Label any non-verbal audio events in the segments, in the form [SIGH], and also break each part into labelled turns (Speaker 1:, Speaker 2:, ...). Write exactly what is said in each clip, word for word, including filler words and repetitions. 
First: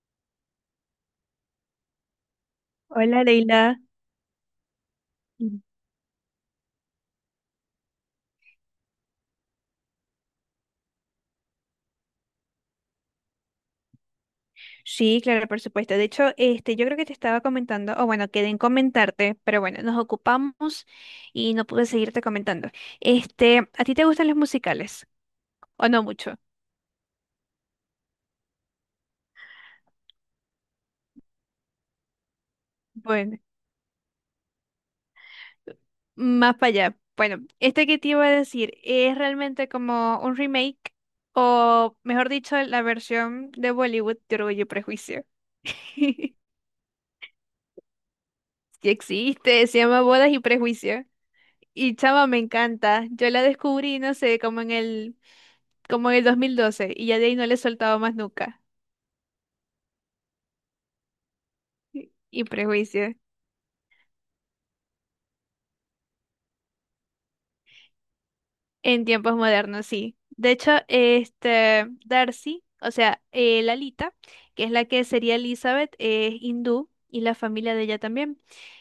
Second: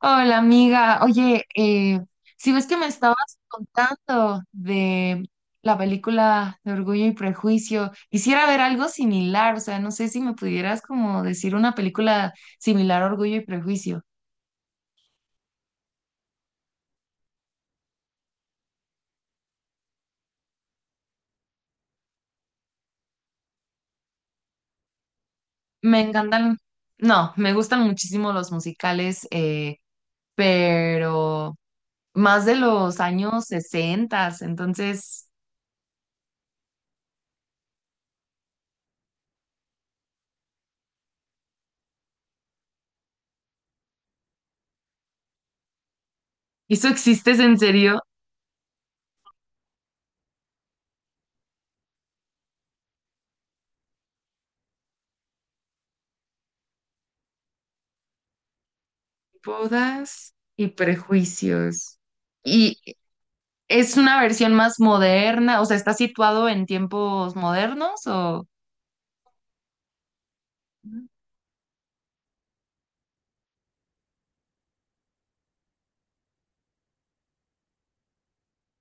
Speaker 1: Hola amiga, oye, eh, si ves que me
Speaker 2: Hola,
Speaker 1: estabas
Speaker 2: Leila.
Speaker 1: contando de
Speaker 2: Mm.
Speaker 1: la película de Orgullo y Prejuicio. Quisiera ver algo similar, o sea, no sé si me pudieras como decir una película similar a Orgullo y Prejuicio.
Speaker 2: Sí, claro, por supuesto. De hecho, este, yo creo que te estaba comentando, o bueno, quedé en comentarte, pero bueno, nos ocupamos y no pude seguirte comentando. Este, ¿a ti te gustan los musicales? ¿O
Speaker 1: Me
Speaker 2: no mucho?
Speaker 1: encantan, no, me gustan muchísimo los musicales, eh, pero más de los
Speaker 2: Bueno,
Speaker 1: años sesenta. Entonces,
Speaker 2: más para allá. Bueno, este que te iba a decir es realmente como un remake, o mejor dicho, la versión de Bollywood de Orgullo y Prejuicio. [LAUGHS]
Speaker 1: ¿eso existes en serio?
Speaker 2: Sí existe, se llama Bodas y Prejuicio. Y chama, me encanta. Yo la descubrí, no sé, como en el como en el dos mil doce y ya de ahí no le he soltado más nunca.
Speaker 1: Bodas y prejuicios.
Speaker 2: Y y
Speaker 1: Y
Speaker 2: prejuicios.
Speaker 1: ¿es una versión más moderna? O sea, ¿está situado en tiempos modernos o...?
Speaker 2: En tiempos modernos, sí. De hecho, este Darcy, o sea, eh, Lalita, que es la que sería Elizabeth, es hindú y la familia de ella también.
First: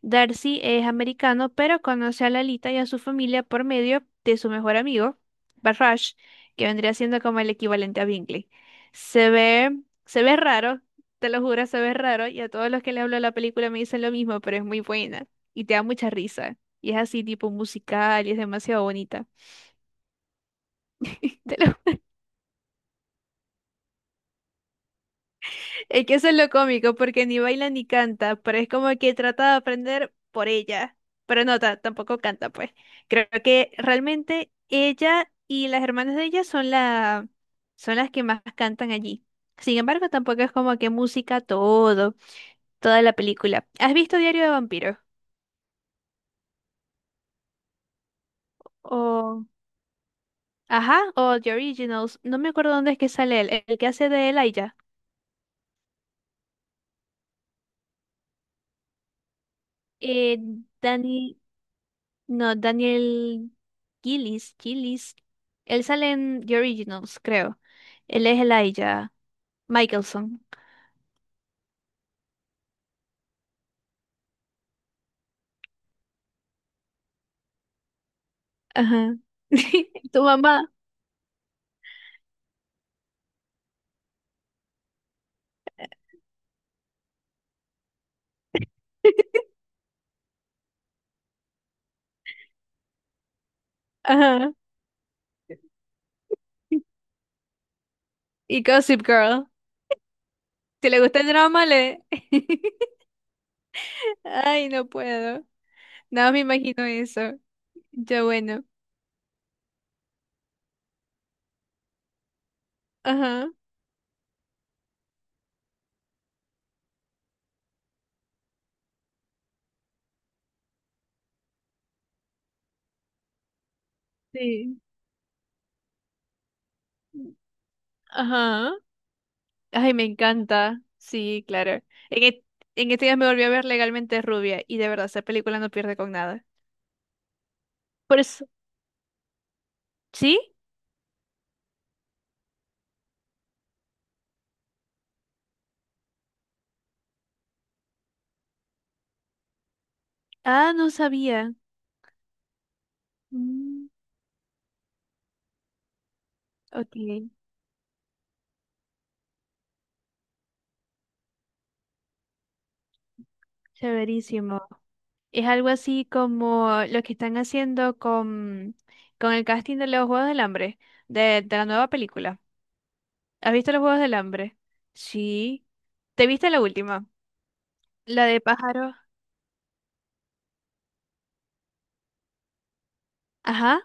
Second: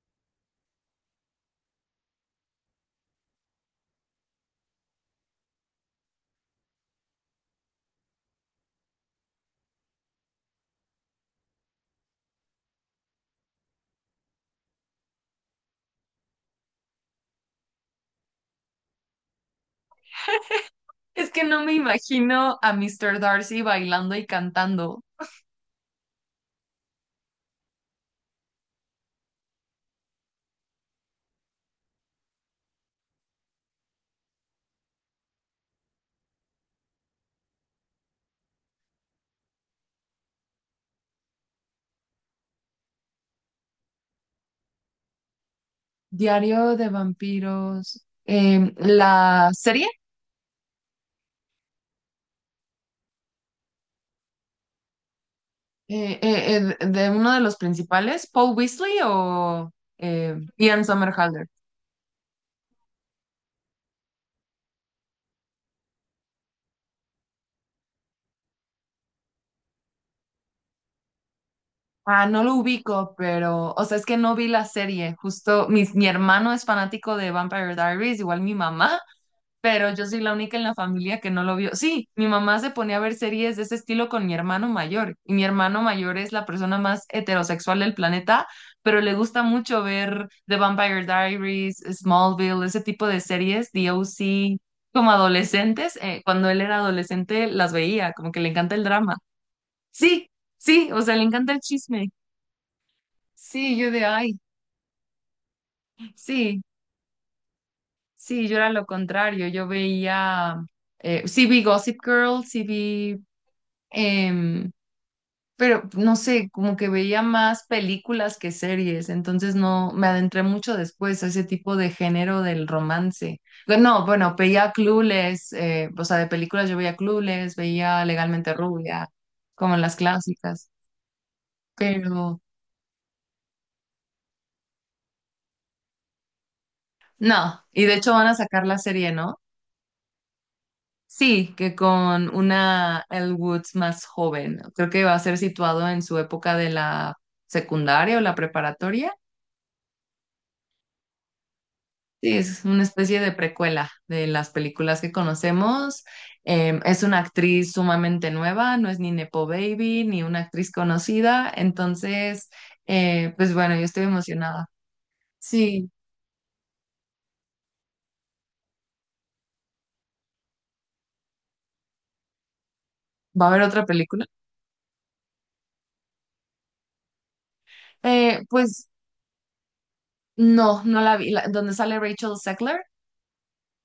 Speaker 2: Darcy es americano, pero conoce a Lalita y a su familia por medio de su mejor amigo, Barrage, que vendría siendo como el equivalente a Bingley. Se ve, se ve raro, te lo juro, se ve raro, y a todos los que le hablo de la película me dicen lo mismo, pero es muy buena y te da mucha risa. Y es así, tipo musical, y es demasiado bonita.
Speaker 1: Es que
Speaker 2: [LAUGHS] Te
Speaker 1: no me
Speaker 2: lo
Speaker 1: imagino a míster Darcy bailando y cantando.
Speaker 2: Es que eso es lo cómico, porque ni baila ni canta, pero es como que trata de aprender por ella. Pero no, ta- tampoco canta, pues. Creo que realmente ella y las hermanas de ella son la, son las que más cantan allí. Sin embargo, tampoco es como que música todo, toda la película. ¿Has visto Diario de Vampiros?
Speaker 1: Diario de vampiros. Em,
Speaker 2: O,
Speaker 1: la serie
Speaker 2: ajá, o The Originals. No me acuerdo dónde es que sale él, el que hace de Elijah.
Speaker 1: eh, eh, eh, de uno de los principales, Paul Weasley o eh,
Speaker 2: Eh,
Speaker 1: Ian
Speaker 2: Danny.
Speaker 1: Somerhalder.
Speaker 2: No, Daniel Gillis, Gillis. Él sale en The Originals, creo. Él es Elijah Michelson.
Speaker 1: Ah, no lo ubico, pero, o sea, es que no vi la serie. Justo mi, mi hermano es fanático de Vampire Diaries, igual mi mamá.
Speaker 2: Ajá.
Speaker 1: Pero yo
Speaker 2: [LAUGHS]
Speaker 1: soy
Speaker 2: Tu
Speaker 1: la única en
Speaker 2: mamá.
Speaker 1: la familia que no lo vio. Sí, mi mamá se ponía a ver series de ese estilo con mi hermano mayor, y mi hermano mayor es la persona más heterosexual del planeta, pero le gusta mucho ver The Vampire Diaries, Smallville, ese tipo de series, D o
Speaker 2: Ajá.
Speaker 1: OC, como adolescentes, eh, cuando él era adolescente las veía, como que le
Speaker 2: Y
Speaker 1: encanta el
Speaker 2: Gossip
Speaker 1: drama.
Speaker 2: Girl.
Speaker 1: Sí,
Speaker 2: Si
Speaker 1: sí,
Speaker 2: le
Speaker 1: o sea,
Speaker 2: gusta
Speaker 1: le
Speaker 2: el
Speaker 1: encanta el
Speaker 2: drama, le...
Speaker 1: chisme.
Speaker 2: [LAUGHS]
Speaker 1: Sí, yo de ay,
Speaker 2: Ay, no puedo. No me
Speaker 1: sí,
Speaker 2: imagino eso. Yo,
Speaker 1: sí, yo
Speaker 2: bueno.
Speaker 1: era lo contrario, yo veía, eh, sí vi Gossip Girl, sí vi
Speaker 2: Ajá.
Speaker 1: em, pero no sé, como que veía más películas que series, entonces no me adentré mucho después a ese tipo de género del romance. Bueno, no, bueno, veía
Speaker 2: Sí.
Speaker 1: Clueless, eh, o sea, de películas yo veía Clueless, veía Legalmente
Speaker 2: Ajá.
Speaker 1: Rubia, como
Speaker 2: Ay,
Speaker 1: las
Speaker 2: me
Speaker 1: clásicas.
Speaker 2: encanta. Sí, claro. En,
Speaker 1: Pero
Speaker 2: e- en estos días me volví a ver Legalmente Rubia y de verdad, esa película no pierde con nada.
Speaker 1: no, y de hecho
Speaker 2: Por
Speaker 1: van a
Speaker 2: eso.
Speaker 1: sacar la serie, ¿no?
Speaker 2: ¿Sí?
Speaker 1: Sí, que con una Elle Woods más joven. Creo que va a ser situado en su época de la secundaria o la preparatoria.
Speaker 2: Ah, no sabía.
Speaker 1: Sí, es una especie de
Speaker 2: Mm,
Speaker 1: precuela de las películas que conocemos. Em,
Speaker 2: ok,
Speaker 1: es una actriz sumamente nueva, no es ni Nepo Baby ni una actriz conocida. Entonces, eh, pues bueno, yo estoy
Speaker 2: severísimo.
Speaker 1: emocionada.
Speaker 2: Es algo
Speaker 1: Sí,
Speaker 2: así como lo que están haciendo con, con el casting de los Juegos del Hambre, de, de la nueva película.
Speaker 1: ¿va a
Speaker 2: ¿Has
Speaker 1: haber
Speaker 2: visto los
Speaker 1: otra
Speaker 2: Juegos del
Speaker 1: película?
Speaker 2: Hambre? Sí. ¿Te viste la última? La
Speaker 1: Eh,
Speaker 2: de
Speaker 1: pues
Speaker 2: pájaro.
Speaker 1: no, no la vi. La- ¿Dónde sale Rachel Zegler?
Speaker 2: Ajá.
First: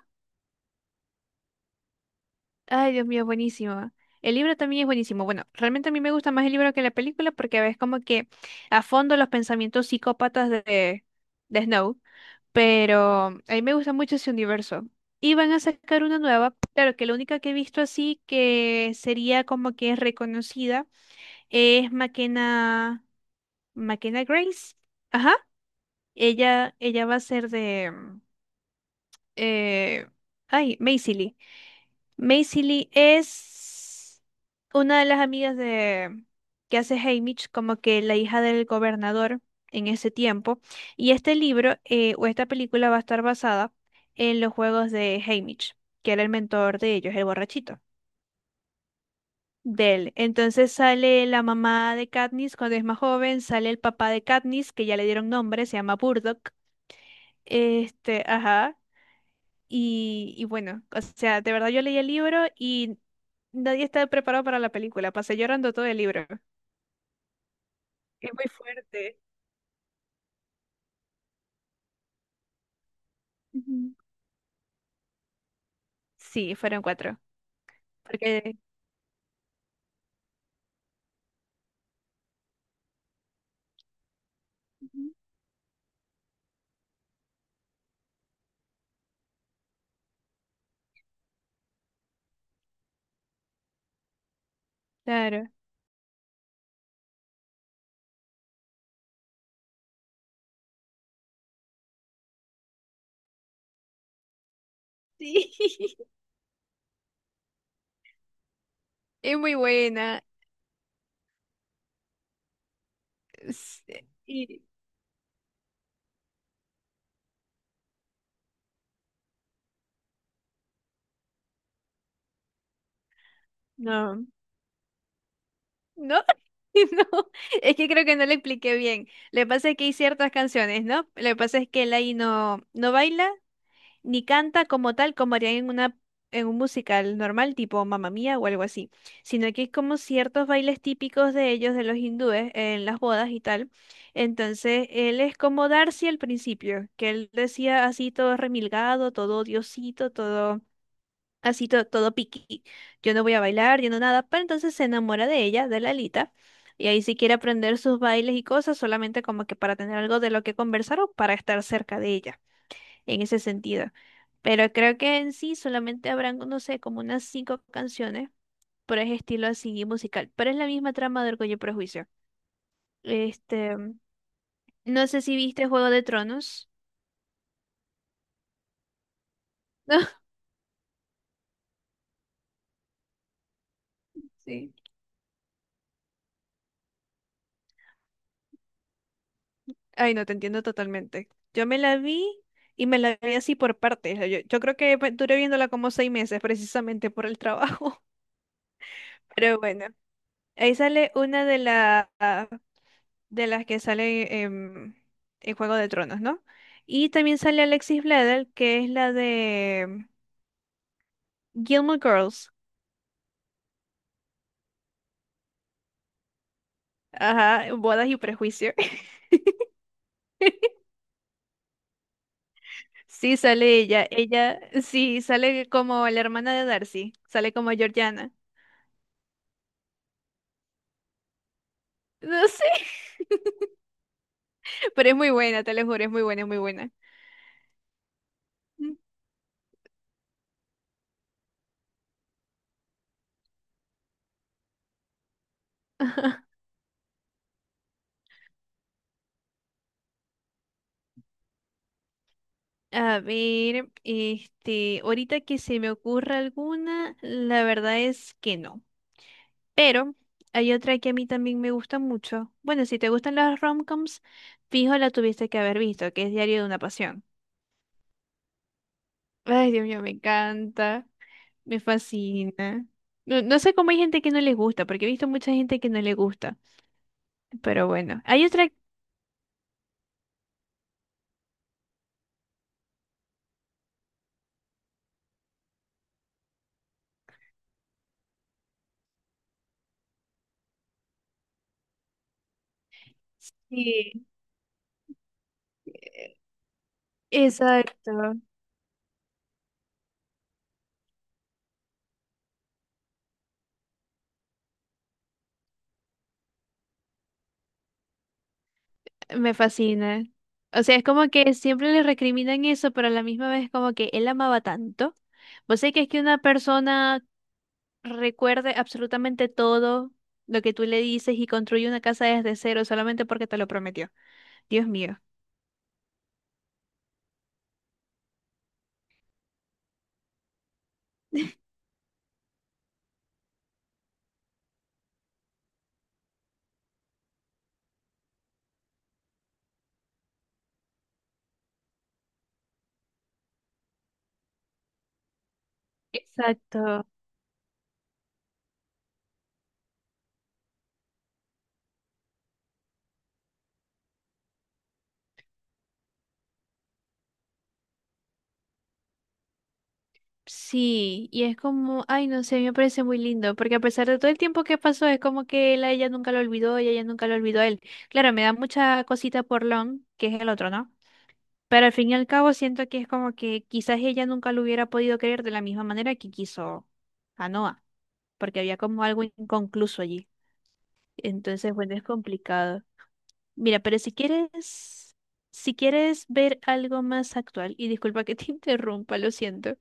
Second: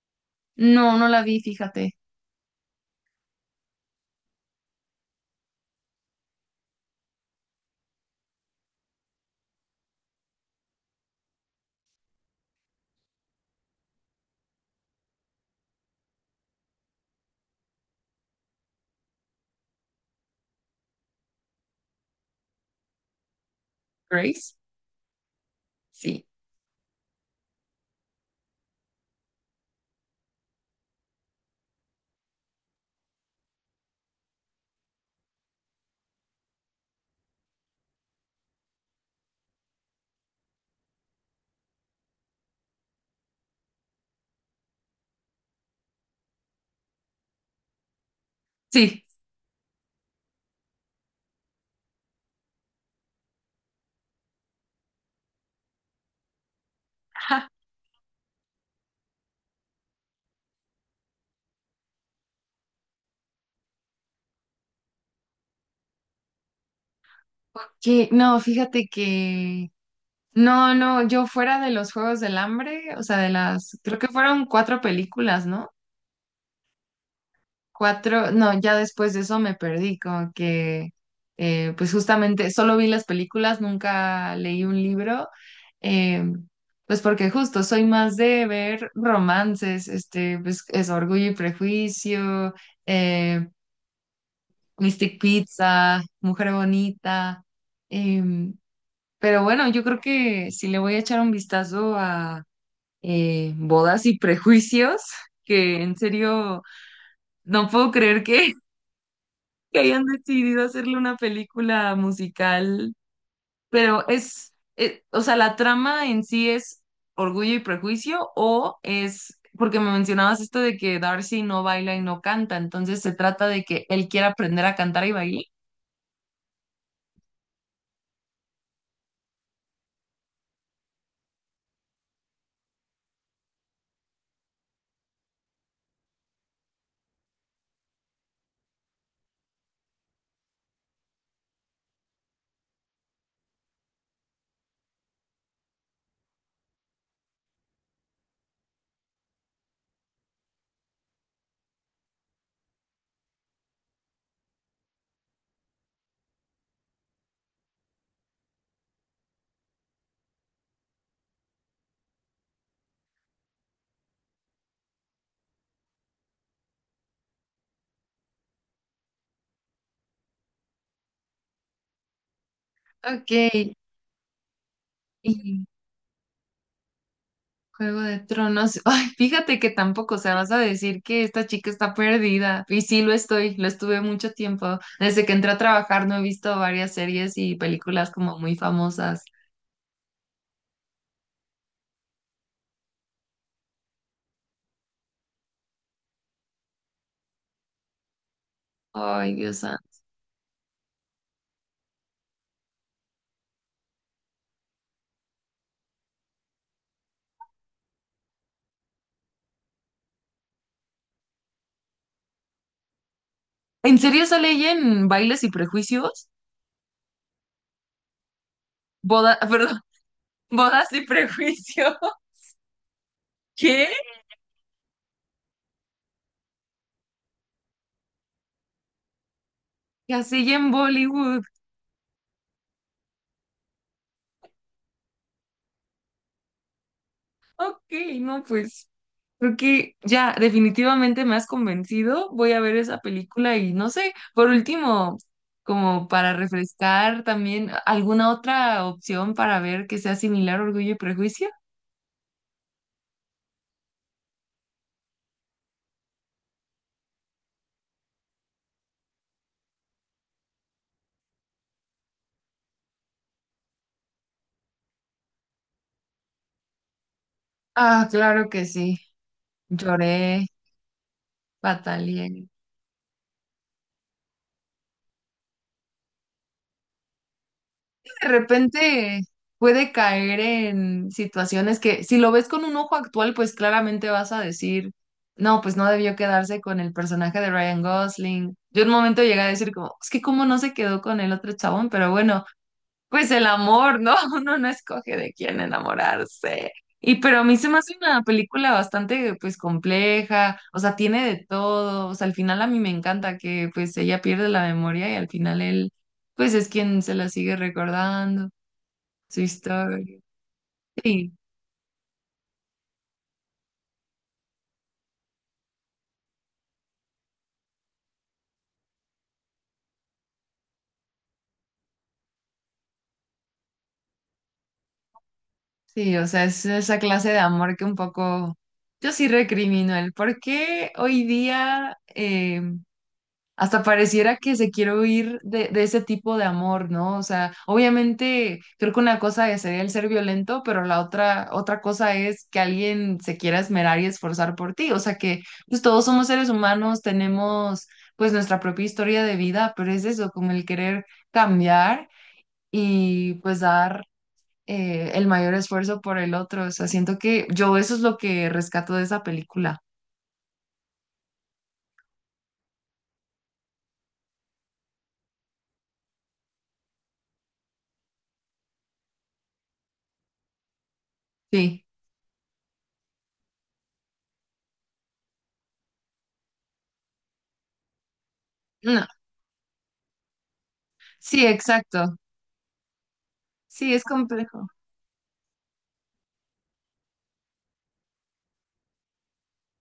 Speaker 1: No, no la vi, fíjate.
Speaker 2: Ay, Dios mío, buenísimo. El libro también es buenísimo. Bueno, realmente a mí me gusta más el libro que la película porque ves como que a fondo los pensamientos psicópatas de, de Snow. Pero a mí me gusta mucho ese universo. Y van a sacar una nueva, claro que la única que he visto así que sería como que es reconocida es Makena, Makena
Speaker 1: ¿Grace?
Speaker 2: Grace. Ajá,
Speaker 1: Sí,
Speaker 2: ella, ella va a ser de, eh, ay, Maisie Lee. Maisie Lee es una de las amigas de que hace Haymitch, como que la hija del gobernador en ese tiempo. Y este libro eh, o esta película va a estar basada en los juegos de Haymitch, que era el mentor de ellos, el borrachito
Speaker 1: sí.
Speaker 2: de él. Entonces sale la mamá de Katniss cuando es más joven, sale el papá de Katniss, que ya le dieron nombre, se llama Burdock.
Speaker 1: [LAUGHS]
Speaker 2: Este, ajá. Y, y bueno, o sea, de verdad yo leí el libro y nadie estaba preparado para la película. Pasé llorando todo el libro.
Speaker 1: Ok,
Speaker 2: Es
Speaker 1: no,
Speaker 2: muy
Speaker 1: fíjate
Speaker 2: fuerte.
Speaker 1: que no, no, yo fuera de los Juegos del Hambre, o sea, de las,
Speaker 2: Ujú.
Speaker 1: creo que fueron cuatro películas, ¿no?
Speaker 2: Sí, fueron cuatro.
Speaker 1: Cuatro, no,
Speaker 2: Porque,
Speaker 1: ya después de eso me perdí, como que, eh, pues justamente, solo vi las películas, nunca leí un
Speaker 2: Ujú.
Speaker 1: libro, eh, pues porque justo soy más de ver romances, este, pues es Orgullo y Prejuicio, eh, Mystic
Speaker 2: Claro,
Speaker 1: Pizza, Mujer Bonita, em, pero bueno, yo creo que si le voy a echar un vistazo eh, Bodas y Prejuicios,
Speaker 2: sí,
Speaker 1: que
Speaker 2: [LAUGHS]
Speaker 1: en serio no puedo creer que
Speaker 2: es muy
Speaker 1: [LAUGHS] que hayan
Speaker 2: buena.
Speaker 1: decidido hacerle una película musical,
Speaker 2: es-
Speaker 1: pero es,
Speaker 2: Y
Speaker 1: eh, o sea, la trama en sí es Orgullo y Prejuicio o es, porque me mencionabas esto de que Darcy no baila y no canta, entonces se trata de que él
Speaker 2: no,
Speaker 1: quiera aprender a cantar y bailar.
Speaker 2: no, [LAUGHS] no, es que creo que no le expliqué bien. Le pasa es que hay ciertas canciones, ¿no? Le pasa es que Eli no, no baila ni canta como tal como harían en una en un musical normal tipo Mamma Mía o algo así, sino que es como ciertos bailes típicos de ellos, de los hindúes, en las bodas y tal. Entonces, él es como Darcy al principio, que él decía así todo remilgado, todo diosito, todo así to- todo piqui. Yo no voy a bailar, yo no nada, pero entonces se enamora de ella, de Lalita. Y ahí sí quiere aprender sus bailes y cosas, solamente como que para tener algo de lo que conversar o para estar cerca de ella en ese sentido. Pero creo que en sí solamente habrán, no sé, como unas cinco canciones por ese estilo así musical. Pero es la misma trama de Orgullo y Prejuicio.
Speaker 1: Ok.
Speaker 2: Este, no sé si
Speaker 1: Y
Speaker 2: viste Juego de Tronos.
Speaker 1: Juego de Tronos. [LAUGHS] Ay, fíjate que tampoco, o
Speaker 2: [LAUGHS]
Speaker 1: sea, vas a decir que esta chica está perdida. Y sí, lo estoy, lo estuve mucho tiempo. Desde que entré a trabajar no he visto varias series y películas como muy famosas.
Speaker 2: Ay, no, te entiendo totalmente. Yo me la vi y me la vi así por partes. Yo, yo creo que pues, duré viéndola como seis meses precisamente por el trabajo.
Speaker 1: Ay,
Speaker 2: [LAUGHS]
Speaker 1: Dios
Speaker 2: Pero bueno,
Speaker 1: santo.
Speaker 2: ahí sale una de las de las que sale em, en Juego de Tronos, ¿no? Y también sale Alexis Bledel, que es la de Gilmore Girls,
Speaker 1: ¿En serio sale ella en Bailes y Prejuicios?
Speaker 2: ajá, Bodas y Prejuicio.
Speaker 1: Boda, [LAUGHS] perdón,
Speaker 2: [LAUGHS]
Speaker 1: Bodas y Prejuicios. [LAUGHS]
Speaker 2: Sí, sale
Speaker 1: ¿Qué?
Speaker 2: ella, ella, sí, sale como la hermana de Darcy, sale como Georgiana.
Speaker 1: Y así en Bollywood.
Speaker 2: No sé, [LAUGHS] pero es muy buena, te lo juro, es muy buena, es muy buena.
Speaker 1: Ok, no, pues.
Speaker 2: Mm.
Speaker 1: Creo que ya definitivamente me has convencido. Voy a ver esa película y no sé, por último, como para refrescar también, ¿alguna otra opción para ver que sea similar a Orgullo y Prejuicio?
Speaker 2: A ver, este, ahorita que se me ocurra alguna, la verdad es que no. Pero hay otra que a mí también me gusta mucho. Bueno, si te gustan las romcoms, fijo la tuviste que haber visto, que es Diario de una Pasión.
Speaker 1: Ah, claro que sí.
Speaker 2: Ay, Dios mío, me
Speaker 1: Lloré,
Speaker 2: encanta, me
Speaker 1: batallé.
Speaker 2: fascina. No, no sé cómo hay gente que no les gusta, porque he visto mucha gente que no le gusta. Pero bueno,
Speaker 1: De
Speaker 2: hay otra...
Speaker 1: repente puede caer en situaciones que si lo ves con un ojo actual, pues claramente vas a decir, no, pues no debió quedarse con el personaje de Ryan Gosling. Yo en un momento llegué a decir como, es que cómo no se quedó con el otro chabón, pero bueno, pues el amor, ¿no?
Speaker 2: Sí,
Speaker 1: [LAUGHS] Uno no escoge de quién
Speaker 2: eh,
Speaker 1: enamorarse. Y pero a mí se me hace una
Speaker 2: exacto,
Speaker 1: película bastante pues compleja, o sea, tiene de todo, o sea, al final a mí me encanta que pues ella pierde la memoria y al final él pues es quien se la sigue recordando. Su
Speaker 2: me
Speaker 1: historia.
Speaker 2: fascina. O sea, es como
Speaker 1: Sí,
Speaker 2: que siempre le recriminan eso, pero a la misma vez como que él amaba tanto. Vos sé que es que una persona recuerde absolutamente todo lo que tú le dices y construye una casa desde cero solamente porque te lo prometió. Dios mío.
Speaker 1: sí, o sea, es esa clase de amor que un poco yo sí recrimino el por qué hoy día eh, hasta pareciera que se quiere huir de, de ese tipo de amor, ¿no? O sea, obviamente creo que una cosa sería el ser violento, pero la otra, otra cosa es que alguien se quiera esmerar y esforzar por ti. O sea que pues, todos somos seres humanos,
Speaker 2: Exacto.
Speaker 1: tenemos pues nuestra propia historia de vida, pero es eso, como el querer cambiar y pues dar eh, el mayor esfuerzo por el otro. O sea, siento que yo eso es lo que rescato de esa película.
Speaker 2: Sí, y es como, ay, no sé, me parece muy lindo, porque a pesar de todo el tiempo que pasó, es como que él a ella nunca lo olvidó y ella nunca lo olvidó a él. Claro, me da mucha cosita por Lon, que es el otro, ¿no?
Speaker 1: Sí,
Speaker 2: Pero al fin y al cabo siento que es como que quizás ella nunca lo hubiera podido querer de la misma manera que quiso a Noah, porque había como
Speaker 1: no,
Speaker 2: algo inconcluso allí.
Speaker 1: sí,
Speaker 2: Entonces, bueno, es
Speaker 1: exacto.
Speaker 2: complicado. Mira,
Speaker 1: Sí,
Speaker 2: pero
Speaker 1: es
Speaker 2: si
Speaker 1: complejo.
Speaker 2: quieres, si quieres ver algo más actual, y disculpa que te [LAUGHS] interrumpa, lo siento.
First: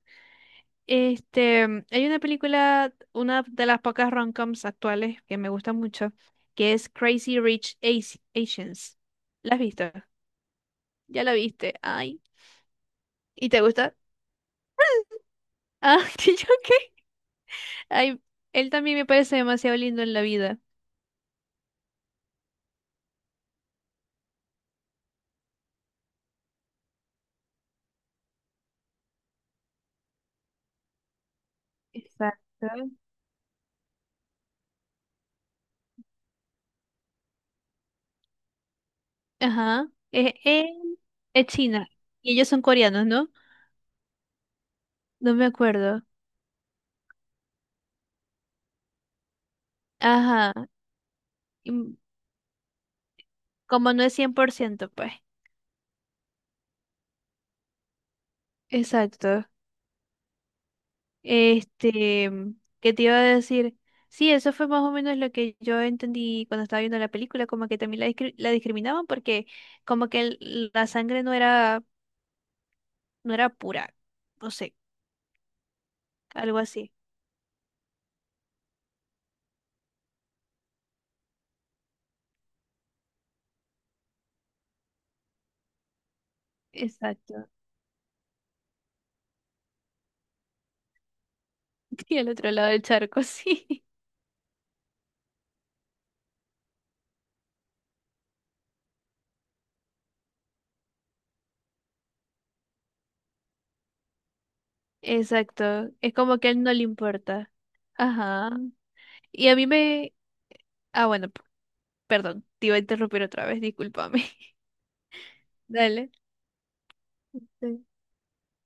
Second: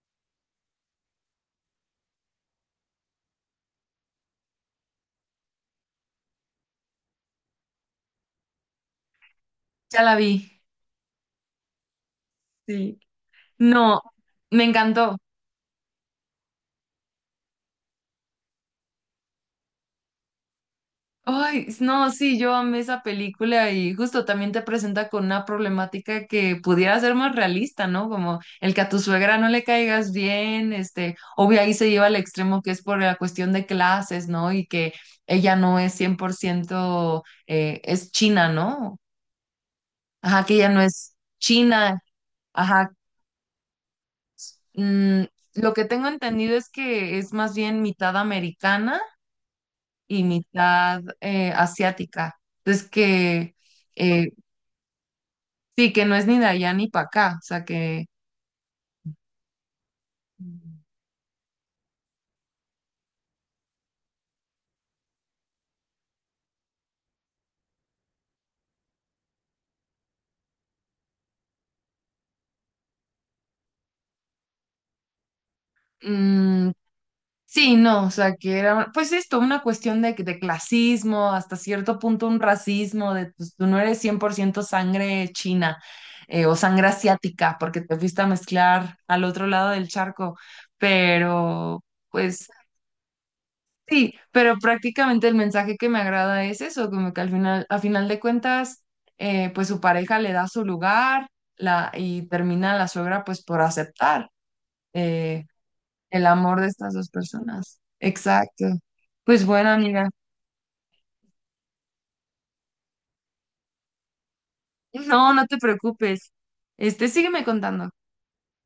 Speaker 2: Este, mm, hay una película, una de las pocas rom-coms actuales que me gusta mucho, que es Crazy Rich Asi- Asians. ¿La has visto?
Speaker 1: Ya la vi.
Speaker 2: Ya la viste. Ay.
Speaker 1: Sí.
Speaker 2: ¿Y te gusta?
Speaker 1: No, me encantó.
Speaker 2: Ah, [LAUGHS] ¿y yo qué? Ay, él también me parece demasiado lindo en la vida.
Speaker 1: Ay, s- no, sí, yo amé esa película y justo también te presenta con una problemática que pudiera ser más realista, ¿no? Como el que a tu suegra no le caigas bien, este, obvio ahí se lleva al
Speaker 2: Exacto.
Speaker 1: extremo que es por la cuestión de clases, ¿no? Y que ella no es cien por ciento eh, es china, ¿no?
Speaker 2: Ajá. Es,
Speaker 1: Ajá, que
Speaker 2: es,
Speaker 1: ella no es
Speaker 2: es China.
Speaker 1: china,
Speaker 2: Y ellos son
Speaker 1: ajá.
Speaker 2: coreanos, ¿no?
Speaker 1: Mm,
Speaker 2: No me
Speaker 1: lo que
Speaker 2: acuerdo.
Speaker 1: tengo entendido es que es más bien mitad americana y
Speaker 2: Ajá.
Speaker 1: mitad eh, asiática. Entonces que
Speaker 2: Como no es
Speaker 1: eh,
Speaker 2: cien por ciento pues.
Speaker 1: sí, que no es ni de allá ni para acá, o sea que...
Speaker 2: Exacto.
Speaker 1: Mm,
Speaker 2: Este, mm, ¿qué te iba a decir? Sí, eso fue más o menos lo que yo entendí cuando estaba viendo la película, como que también la, discri- la discriminaban porque como que el- la sangre no era, no era pura, no sé, algo
Speaker 1: mm,
Speaker 2: así.
Speaker 1: sí, no, o sea, que era, pues esto, una cuestión de, de clasismo, hasta cierto punto un racismo, de pues, tú no eres cien por ciento sangre china eh, o sangre
Speaker 2: Exacto.
Speaker 1: asiática, porque te fuiste a mezclar al otro lado del charco, pero
Speaker 2: [LAUGHS] Y al
Speaker 1: pues
Speaker 2: otro lado del charco, sí.
Speaker 1: sí, pero prácticamente el mensaje que me agrada es eso, como que al final, a final de cuentas, eh, pues su pareja le da su lugar. La, y termina la suegra pues por aceptar eh,
Speaker 2: Exacto. Es
Speaker 1: el
Speaker 2: como que a
Speaker 1: amor
Speaker 2: él
Speaker 1: de
Speaker 2: no le
Speaker 1: estas dos
Speaker 2: importa.
Speaker 1: personas.
Speaker 2: Ajá.
Speaker 1: Exacto. Pues
Speaker 2: Y a mí
Speaker 1: bueno, amiga.
Speaker 2: me... Ah, bueno, p- perdón, te iba a interrumpir otra vez, discúlpame.
Speaker 1: No, no te
Speaker 2: [LAUGHS] Dale.
Speaker 1: preocupes. Este, sígueme contando.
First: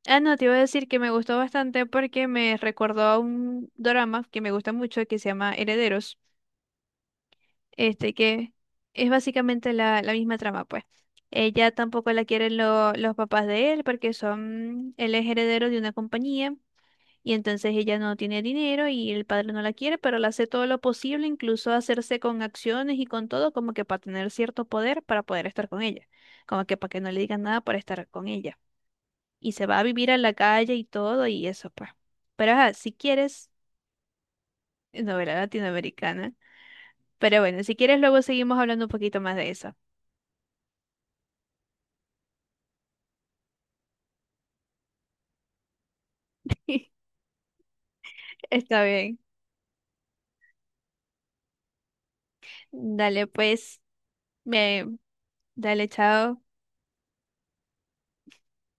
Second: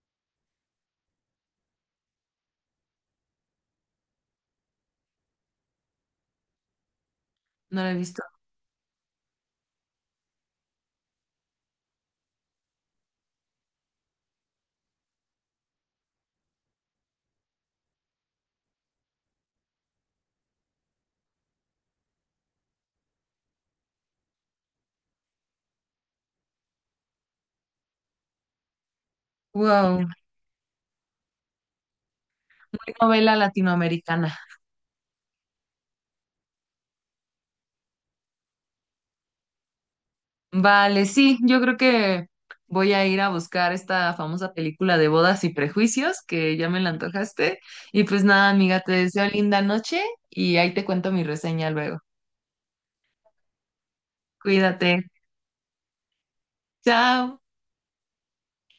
Speaker 2: Ah, no, te iba a decir que me gustó bastante porque me recordó a un drama que me gusta mucho que se llama Herederos,
Speaker 1: No lo he
Speaker 2: este
Speaker 1: visto.
Speaker 2: que es básicamente la, la misma trama, pues. Ella tampoco la quieren lo- los papás de él porque son, él es heredero de una compañía y entonces ella no tiene dinero y el padre no la quiere, pero le hace todo lo posible, incluso hacerse con acciones y con todo, como que para tener cierto poder para poder estar con ella, como que para que no le digan nada por estar con ella y se va a
Speaker 1: Wow,
Speaker 2: vivir a la calle y todo y eso, pues. Pero ajá, si
Speaker 1: muy novela
Speaker 2: quieres,
Speaker 1: latinoamericana.
Speaker 2: eh, novela latinoamericana. Pero bueno, si quieres luego seguimos hablando un poquito más de eso.
Speaker 1: Vale, sí, yo creo que voy a ir a buscar esta famosa película de Bodas y Prejuicios, que ya me la
Speaker 2: [LAUGHS]
Speaker 1: antojaste. Y pues nada, amiga,
Speaker 2: Está
Speaker 1: te
Speaker 2: bien.
Speaker 1: deseo linda noche y ahí te cuento mi reseña luego.
Speaker 2: Dale, pues, me,
Speaker 1: Cuídate.
Speaker 2: dale, chao.
Speaker 1: Chao.